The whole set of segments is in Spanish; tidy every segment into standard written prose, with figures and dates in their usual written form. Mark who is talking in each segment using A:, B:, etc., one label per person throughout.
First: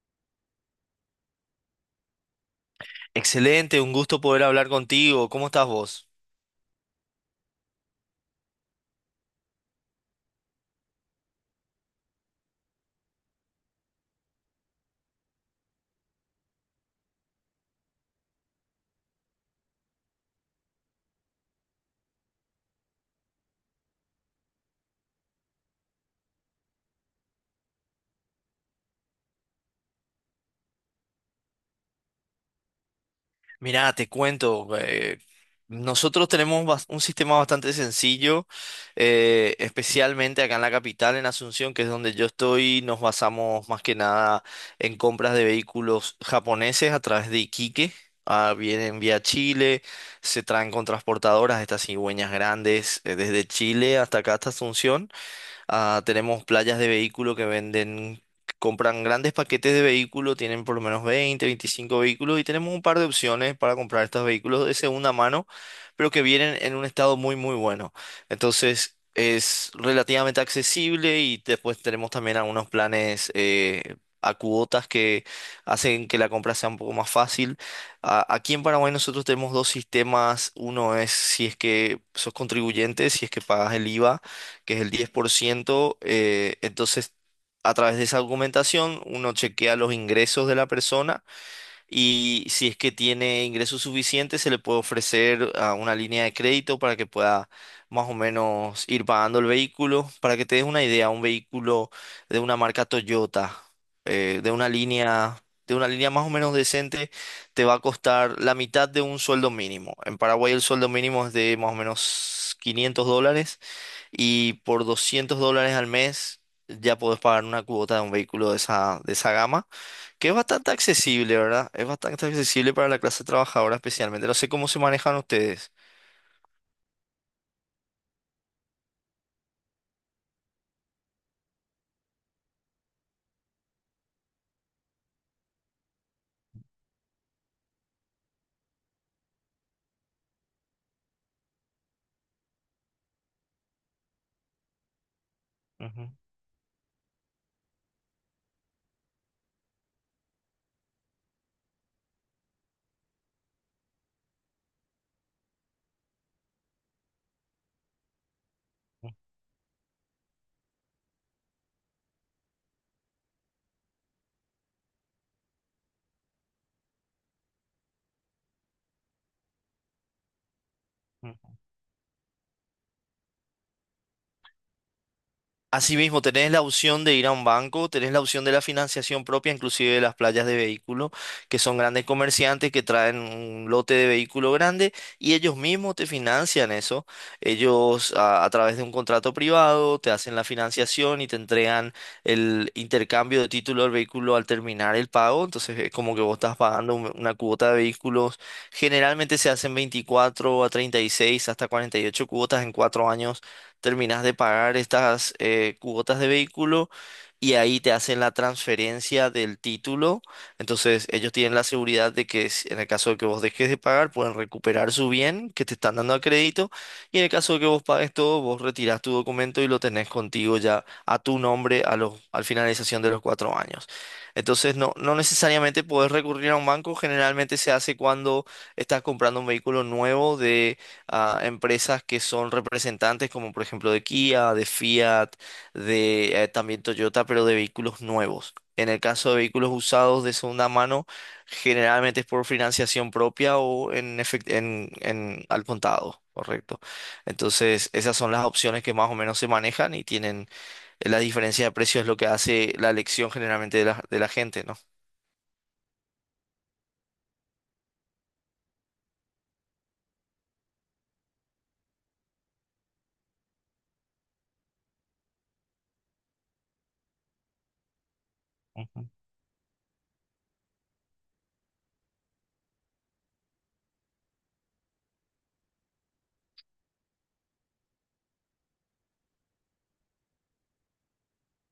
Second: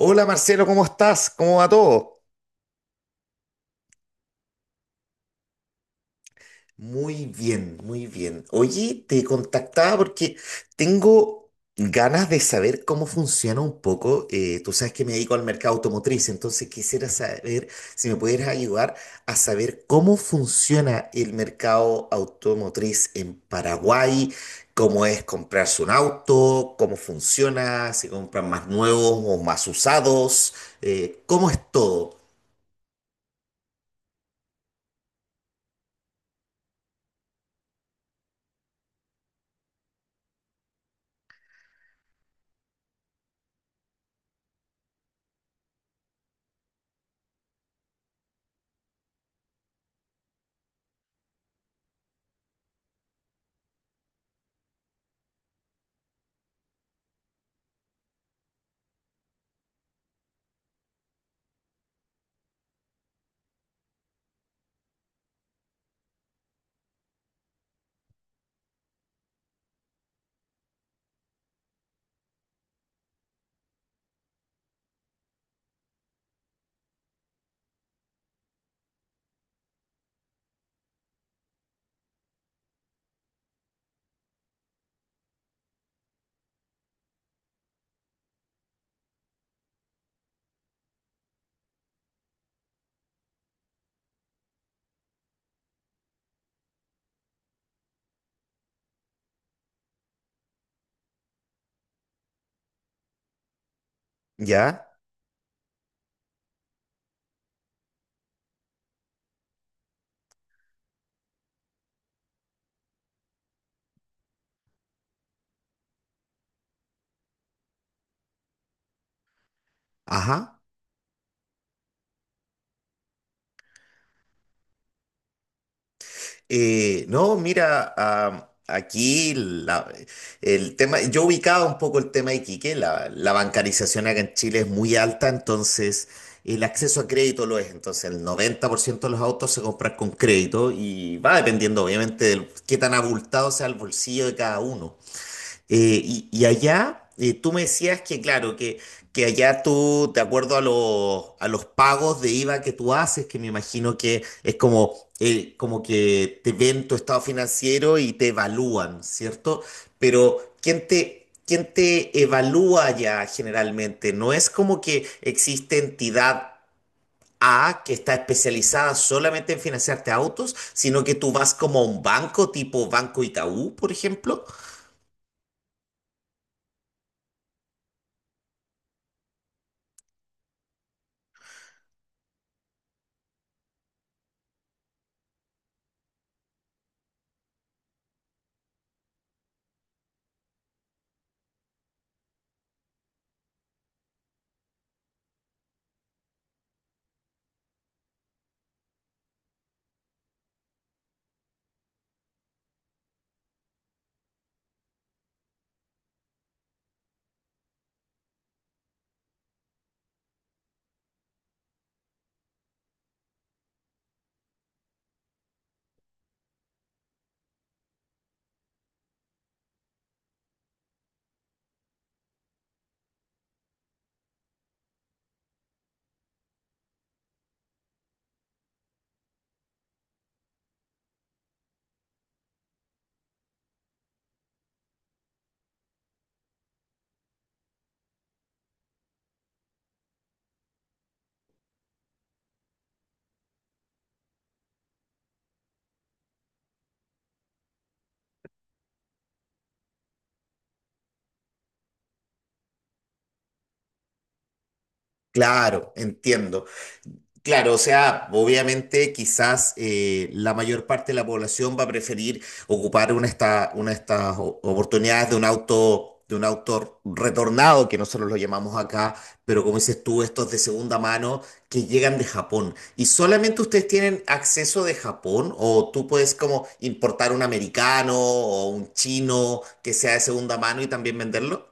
A: Hola Marcelo, ¿cómo estás? ¿Cómo va todo?
B: Excelente, un gusto poder hablar contigo. ¿Cómo estás vos?
A: Muy bien, muy bien. Oye, te contactaba porque tengo ganas de saber cómo funciona un poco. Tú sabes que me dedico al mercado automotriz, entonces quisiera saber si me pudieras ayudar a saber cómo funciona el mercado automotriz en Paraguay, cómo es comprarse un auto, cómo funciona, si compran más nuevos o más usados, cómo es todo.
B: Mirá, te cuento. Nosotros tenemos un sistema bastante sencillo, especialmente acá en la capital, en Asunción, que es donde yo estoy. Nos basamos más que nada en compras de vehículos japoneses a través de Iquique. Ah, vienen vía Chile, se traen con transportadoras, estas cigüeñas grandes, desde Chile hasta acá, hasta Asunción. Ah, tenemos playas de vehículo que venden, compran grandes paquetes de vehículo, tienen por lo menos 20 a 25 vehículos y tenemos un par de opciones para comprar estos vehículos de segunda mano, pero que vienen en un estado muy, muy bueno. Entonces es relativamente accesible y después tenemos también algunos planes a cuotas que hacen que la compra sea un poco más fácil. Aquí en Paraguay nosotros tenemos dos sistemas. Uno es si es que sos contribuyente, si es que pagas el IVA, que es el 10%. Entonces, a través de esa argumentación, uno chequea los ingresos de la persona, y si es que tiene ingresos suficientes se le puede ofrecer una línea de crédito para que pueda más o menos ir pagando el vehículo. Para que te des una idea, un vehículo de una marca Toyota, eh, de una
A: ¿Ya?
B: línea... De una línea más o menos decente, te va a costar la mitad de un sueldo mínimo. En Paraguay el sueldo mínimo es de más o menos $500, y por $200 al mes ya podés pagar una cuota de un vehículo de esa gama, que es
A: Ajá.
B: bastante accesible, ¿verdad? Es bastante accesible para la clase trabajadora especialmente. No sé cómo se manejan ustedes.
A: No, mira, ah, aquí el tema, yo ubicaba un poco el tema de Iquique, la bancarización acá en Chile es muy alta, entonces el acceso a crédito lo es, entonces el 90% de los autos se compran con crédito y va dependiendo obviamente de qué tan abultado sea el bolsillo de cada uno. Eh,
B: Ujú,
A: y, y allá, tú me decías que, claro, que allá tú, de acuerdo a los, pagos de IVA que tú haces, que me imagino que es como, como que te ven tu estado financiero y te evalúan, ¿cierto? Pero, ¿quién te evalúa allá generalmente? No es como que existe entidad A que está especializada solamente en financiarte autos, sino que tú
B: ujú.
A: vas como a un banco tipo Banco Itaú, por ejemplo.
B: Asimismo, tenés la opción de ir a un banco, tenés la opción de la financiación propia, inclusive de las playas de vehículos, que son grandes comerciantes que traen un lote de vehículo grande y ellos mismos te financian eso. Ellos a través de un contrato privado te hacen la financiación y te entregan el intercambio de título del vehículo al terminar el pago. Entonces es como que vos estás pagando una cuota de vehículos. Generalmente se hacen 24 a 36 hasta 48 cuotas. En cuatro años terminas de pagar estas cuotas de vehículo y ahí te hacen la transferencia del título. Entonces ellos tienen la seguridad de que en el caso de que vos dejes de pagar, pueden recuperar su bien que te están dando a crédito, y en el caso de que vos pagues todo, vos retirás tu documento y lo tenés contigo ya a tu nombre a los, al finalización de los cuatro años. Entonces no, no necesariamente podés recurrir a un banco, generalmente se hace cuando estás comprando un vehículo nuevo a empresas que son representantes, como por ejemplo de Kia, de Fiat, de también Toyota, pero de vehículos nuevos. En el caso de vehículos usados de segunda mano, generalmente es por financiación propia o en, en al contado, correcto. Entonces, esas son las opciones que más o menos se manejan y tienen la diferencia de precios es lo que hace la elección generalmente de la gente, ¿no?
A: Claro, entiendo. Claro, o sea, obviamente quizás la mayor parte de la población va a preferir ocupar una de estas oportunidades de un auto retornado, que nosotros lo llamamos acá, pero como dices tú, estos de segunda mano que llegan de Japón. ¿Y solamente ustedes tienen acceso de Japón o tú puedes como importar un americano o un chino que sea de segunda mano y también venderlo?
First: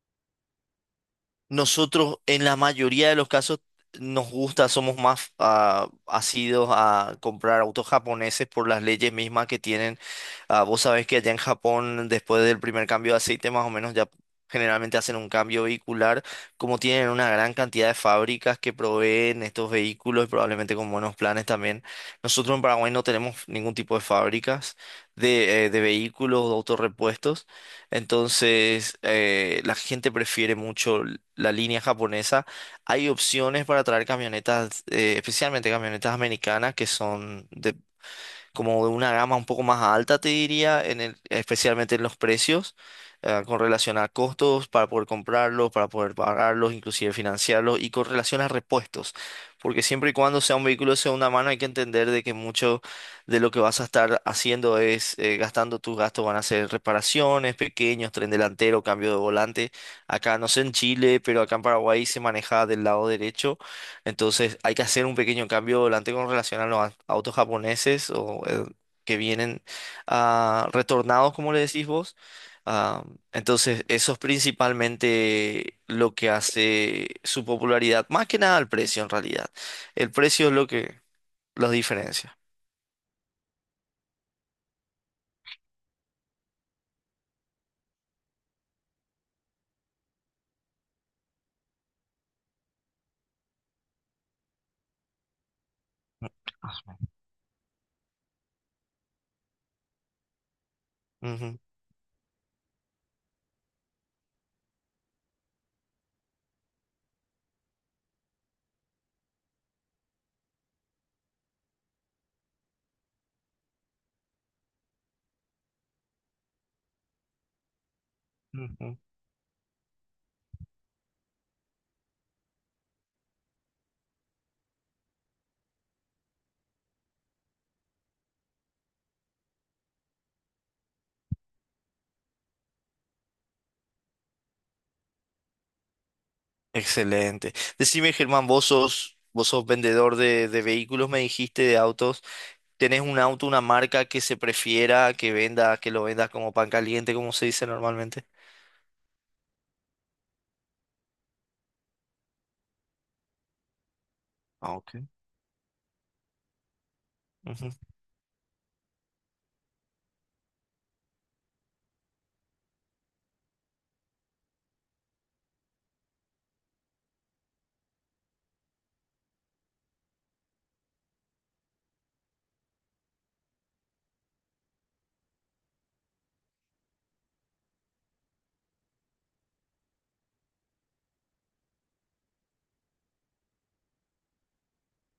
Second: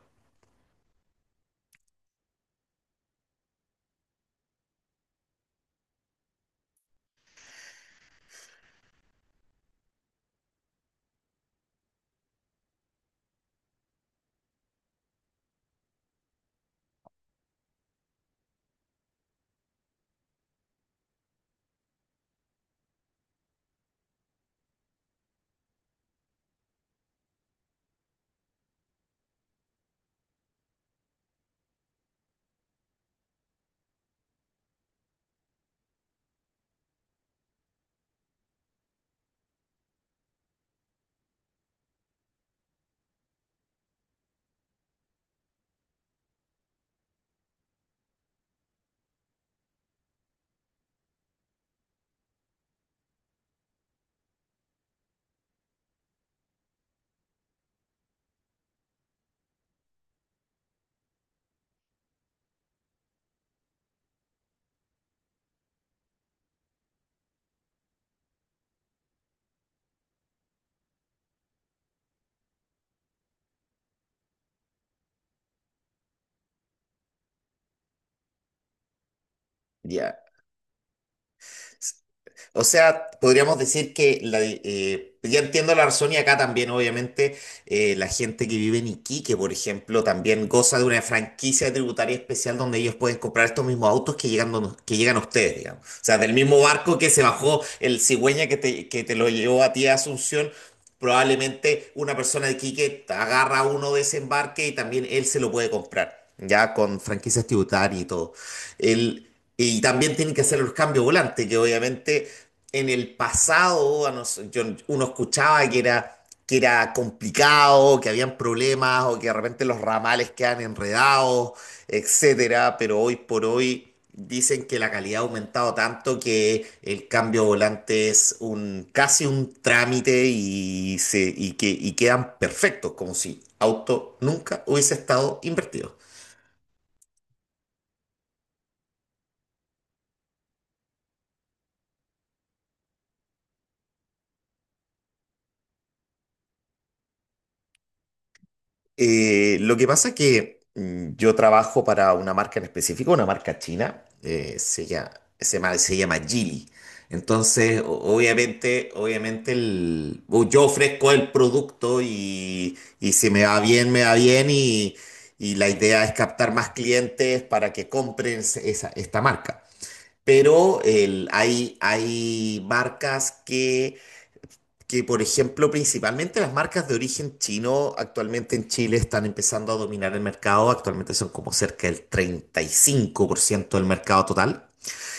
B: Nosotros en la mayoría de los casos nos gusta, somos más asidos a comprar autos japoneses por las leyes mismas que tienen. Ah, vos sabés que allá en Japón, después del primer cambio de aceite, más o menos ya generalmente hacen un cambio vehicular, como tienen una gran cantidad de fábricas que proveen estos vehículos y probablemente con buenos planes también. Nosotros en Paraguay no tenemos ningún tipo de fábricas de vehículos o autorrepuestos, entonces la gente prefiere mucho la línea japonesa. Hay opciones para traer camionetas, especialmente camionetas americanas que son de como de una gama un poco más alta, te diría, en especialmente en los precios, con relación a costos para poder comprarlos, para poder pagarlos, inclusive financiarlos, y con relación a repuestos. Porque siempre y cuando sea un vehículo de segunda mano, hay que entender de que mucho de lo que vas a estar haciendo es gastando tus gastos, van a ser reparaciones, pequeños, tren delantero, cambio de volante. Acá, no sé en Chile, pero acá en Paraguay se maneja del lado derecho, entonces hay que hacer un pequeño cambio volante con relación a los autos japoneses o que vienen retornados, como le decís vos. Ah, entonces eso es principalmente lo que hace su popularidad, más que nada el precio en realidad. El
A: Ya.
B: precio es lo que los diferencia.
A: O sea, podríamos decir que ya entiendo la razón y acá también, obviamente, la gente que vive en Iquique, por ejemplo, también goza de una franquicia tributaria especial donde ellos pueden comprar estos mismos autos que llegan, que llegan a ustedes, digamos. O sea, del mismo barco que se bajó el cigüeña que te lo llevó a ti a Asunción.
B: Ujú,
A: Probablemente una persona de Iquique agarra uno de ese embarque y también él se lo puede comprar, ya con franquicias tributarias y todo. El, y también tienen que hacer los cambios volantes, que obviamente en el pasado uno escuchaba que era, complicado, que habían
B: ujú.
A: problemas o que de repente los ramales quedan enredados, etcétera, pero hoy por hoy dicen que la calidad ha aumentado tanto que el cambio volante es casi un trámite y quedan perfectos, como si auto nunca hubiese estado invertido.
B: Excelente. Decime, Germán, vos sos vendedor de vehículos, me dijiste, de autos. ¿Tenés un auto, una marca que se prefiera que venda, que lo vendas como pan caliente, como se dice normalmente?
A: Lo que pasa es que yo trabajo para una marca en específico, una marca china,
B: Ah,
A: se
B: ok.
A: llama, se llama, se llama Geely.
B: Ujú.
A: Entonces, obviamente o yo ofrezco el producto y, si me va bien, me va bien y la idea es captar más clientes para que compren esa, esta marca. Pero hay marcas que, por ejemplo, principalmente las marcas de origen chino actualmente en Chile están empezando a dominar el mercado. Actualmente son como cerca del 35% del mercado total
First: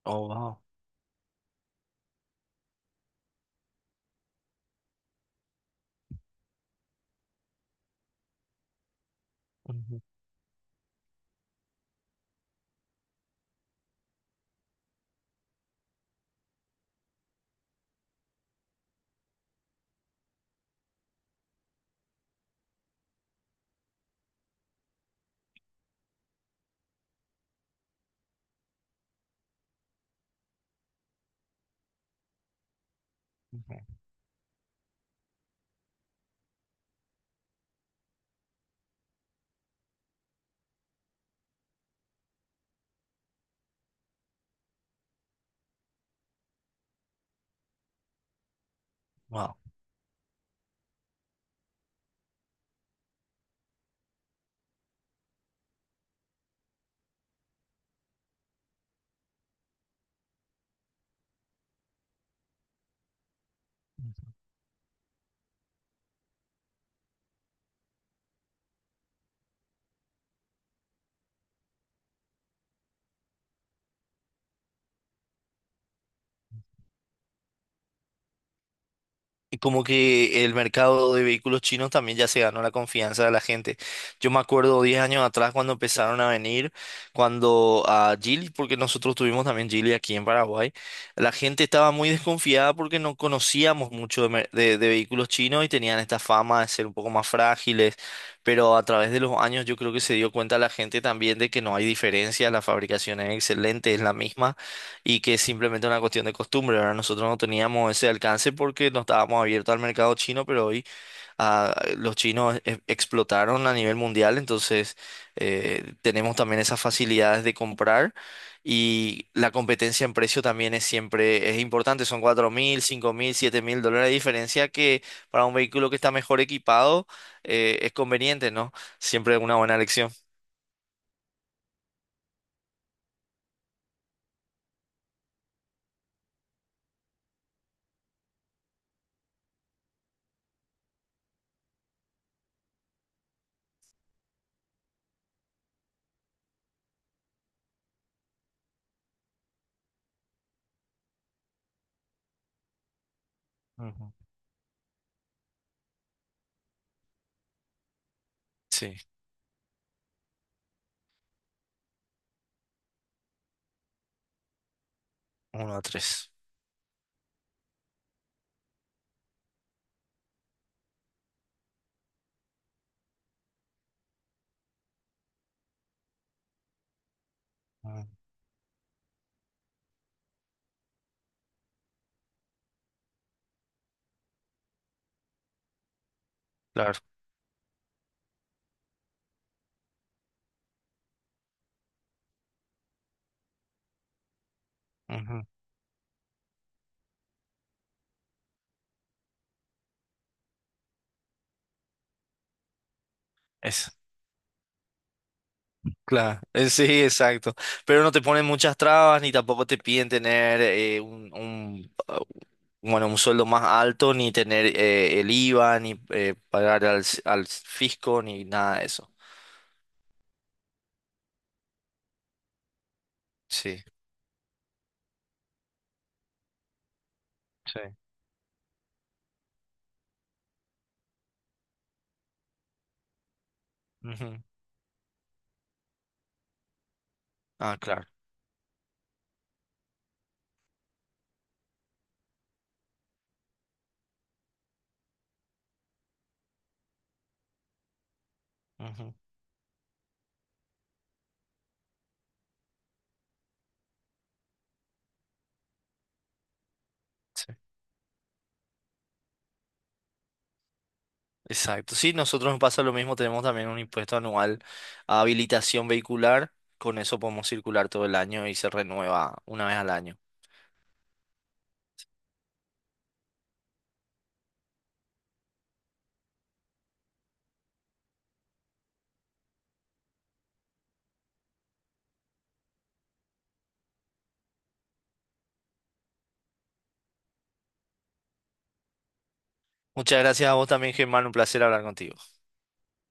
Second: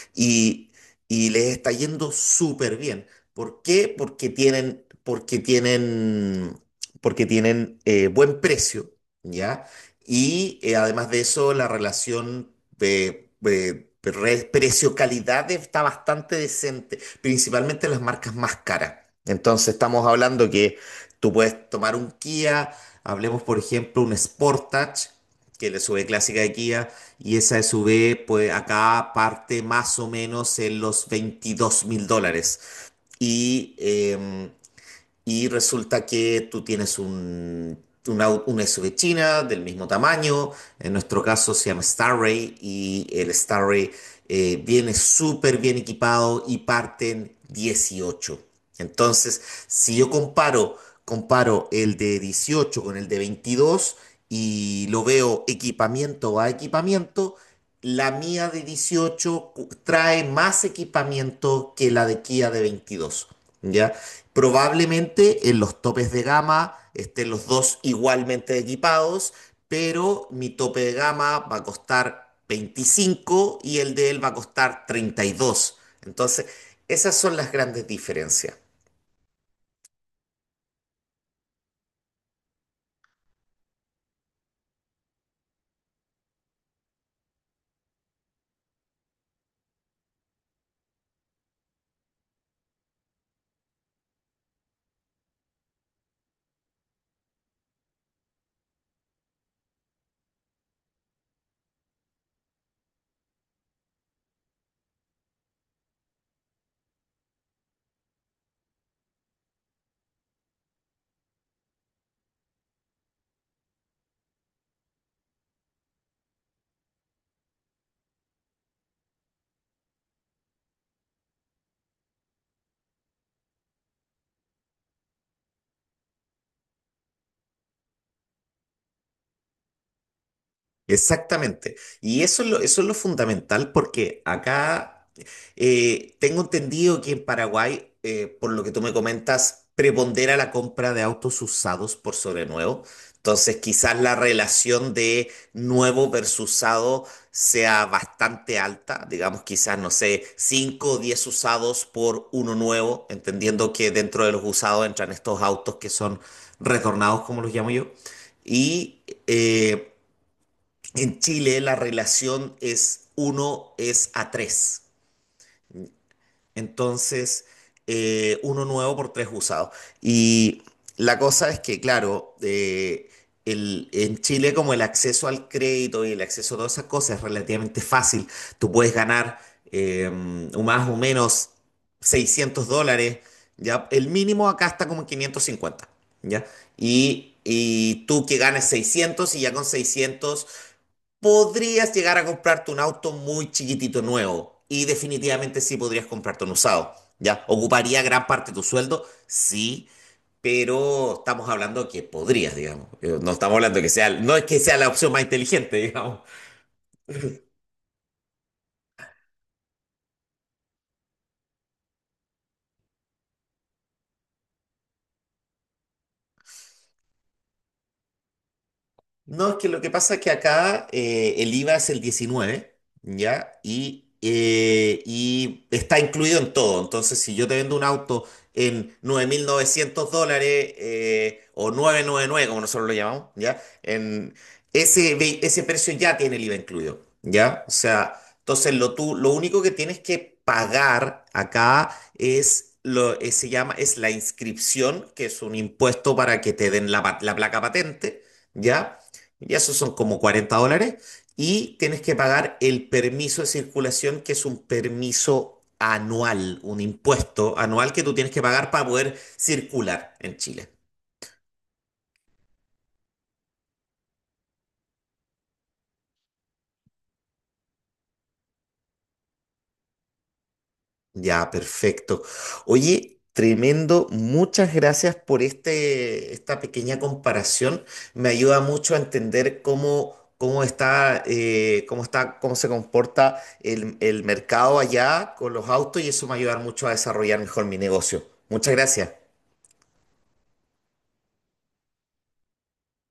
B: Oh, wow.
A: y, y les está yendo súper bien. ¿Por qué? Porque tienen buen precio, ¿ya?
B: Ujú,
A: Y además de eso, la relación de precio-calidad está bastante decente, principalmente las marcas más caras. Entonces estamos hablando que tú puedes tomar un Kia, hablemos por ejemplo un Sportage, que es la SUV clásica de Kia, y esa SUV, pues acá parte más o menos en los $22.000. Y
B: ujú.
A: eh, y resulta que tú tienes un, una SUV china del mismo tamaño, en nuestro caso se llama Starray y el Starray viene súper bien equipado y parten 18. Entonces,
B: Wow.
A: si yo comparo el de 18 con el de 22 y lo veo equipamiento a equipamiento, la mía de 18 trae más equipamiento que la de Kia de 22. ¿Ya? Probablemente en los topes de gama estén los dos igualmente equipados, pero mi tope de gama va a costar 25 y el de él va a costar 32. Entonces, esas son las grandes diferencias.
B: Como que el mercado de vehículos chinos también ya se ganó la confianza de la gente. Yo me acuerdo 10 años atrás cuando empezaron a venir, cuando a Geely, porque nosotros tuvimos también Geely aquí en Paraguay, la gente estaba muy desconfiada porque no conocíamos mucho de, de vehículos chinos, y tenían esta fama de ser un poco más frágiles, pero a través de los años yo creo que se dio cuenta la gente también de que no hay diferencia, la fabricación es excelente, es la misma, y que es simplemente una cuestión de costumbre. Ahora nosotros no teníamos ese alcance porque no estábamos abiertos al mercado chino, pero hoy los chinos explotaron a nivel mundial, entonces tenemos también esas facilidades de comprar, y la competencia en precio también es siempre es importante. Son 4.000, 5.000, 7.000 dólares de diferencia que para un vehículo que está mejor equipado es conveniente, ¿no? Siempre una buena elección.
A: Exactamente. Y eso es lo fundamental porque acá tengo entendido que en Paraguay, por lo que tú me comentas, prepondera la compra de autos usados por sobre nuevo. Entonces, quizás la relación de nuevo versus usado sea bastante alta. Digamos, quizás, no sé, 5 o 10 usados por uno nuevo, entendiendo que
B: Ujú,
A: dentro de los usados entran estos autos que son retornados, como los llamo yo.
B: sí,
A: Y en Chile la relación es 1 a 3.
B: uno a tres,
A: Entonces, uno nuevo por tres usados. Y la cosa es que, claro, en Chile como el acceso al crédito y el acceso a todas esas cosas es relativamente
B: ujú.
A: fácil. Tú puedes ganar eh, o más o menos $600. ¿Ya? El mínimo acá está como en 550. ¿Ya?
B: Claro.
A: Y tú que ganes 600 y ya con 600 podrías llegar a comprarte un auto muy chiquitito nuevo y
B: Ujú.
A: definitivamente sí podrías comprarte un usado, ¿ya? Ocuparía gran parte de tu sueldo, sí, pero estamos hablando que podrías, digamos. No estamos hablando que
B: Eso.
A: sea, no es que sea la opción más inteligente, digamos.
B: Claro, sí, exacto. Pero no te ponen muchas trabas ni tampoco te piden tener un sueldo más alto, ni tener el IVA, ni pagar al, al fisco, ni nada de eso.
A: No, es que lo que pasa es que acá el IVA es el 19. ¿Ya?
B: Sí.
A: Y está incluido en todo. Entonces, si yo te vendo
B: Sí.
A: un auto en $9.900 o 999 como nosotros lo llamamos, ¿ya? En
B: Ujú.
A: ese precio ya tiene el IVA incluido, ¿ya? O
B: Ah, claro.
A: sea, entonces lo único que tienes que pagar acá es... Lo, se llama, es la inscripción, que es un impuesto para que te den la placa patente, ¿ya?
B: Ujú.
A: Y esos son como $40. Y tienes que pagar el permiso de circulación, que es un permiso anual, un
B: Sí.
A: impuesto anual que tú tienes que pagar para poder circular en Chile.
B: Exacto. Sí, nosotros nos pasa lo mismo, tenemos también un impuesto anual a habilitación vehicular, con eso podemos circular todo el año y se renueva una vez al año.
A: Ya, perfecto. Oye, tremendo. Muchas gracias por este, esta pequeña comparación. Me ayuda mucho a entender cómo está, cómo se comporta el mercado allá con los autos y eso me va a ayudar mucho a desarrollar mejor mi negocio. Muchas gracias.
B: Muchas gracias a vos también, Germán, un placer hablar contigo.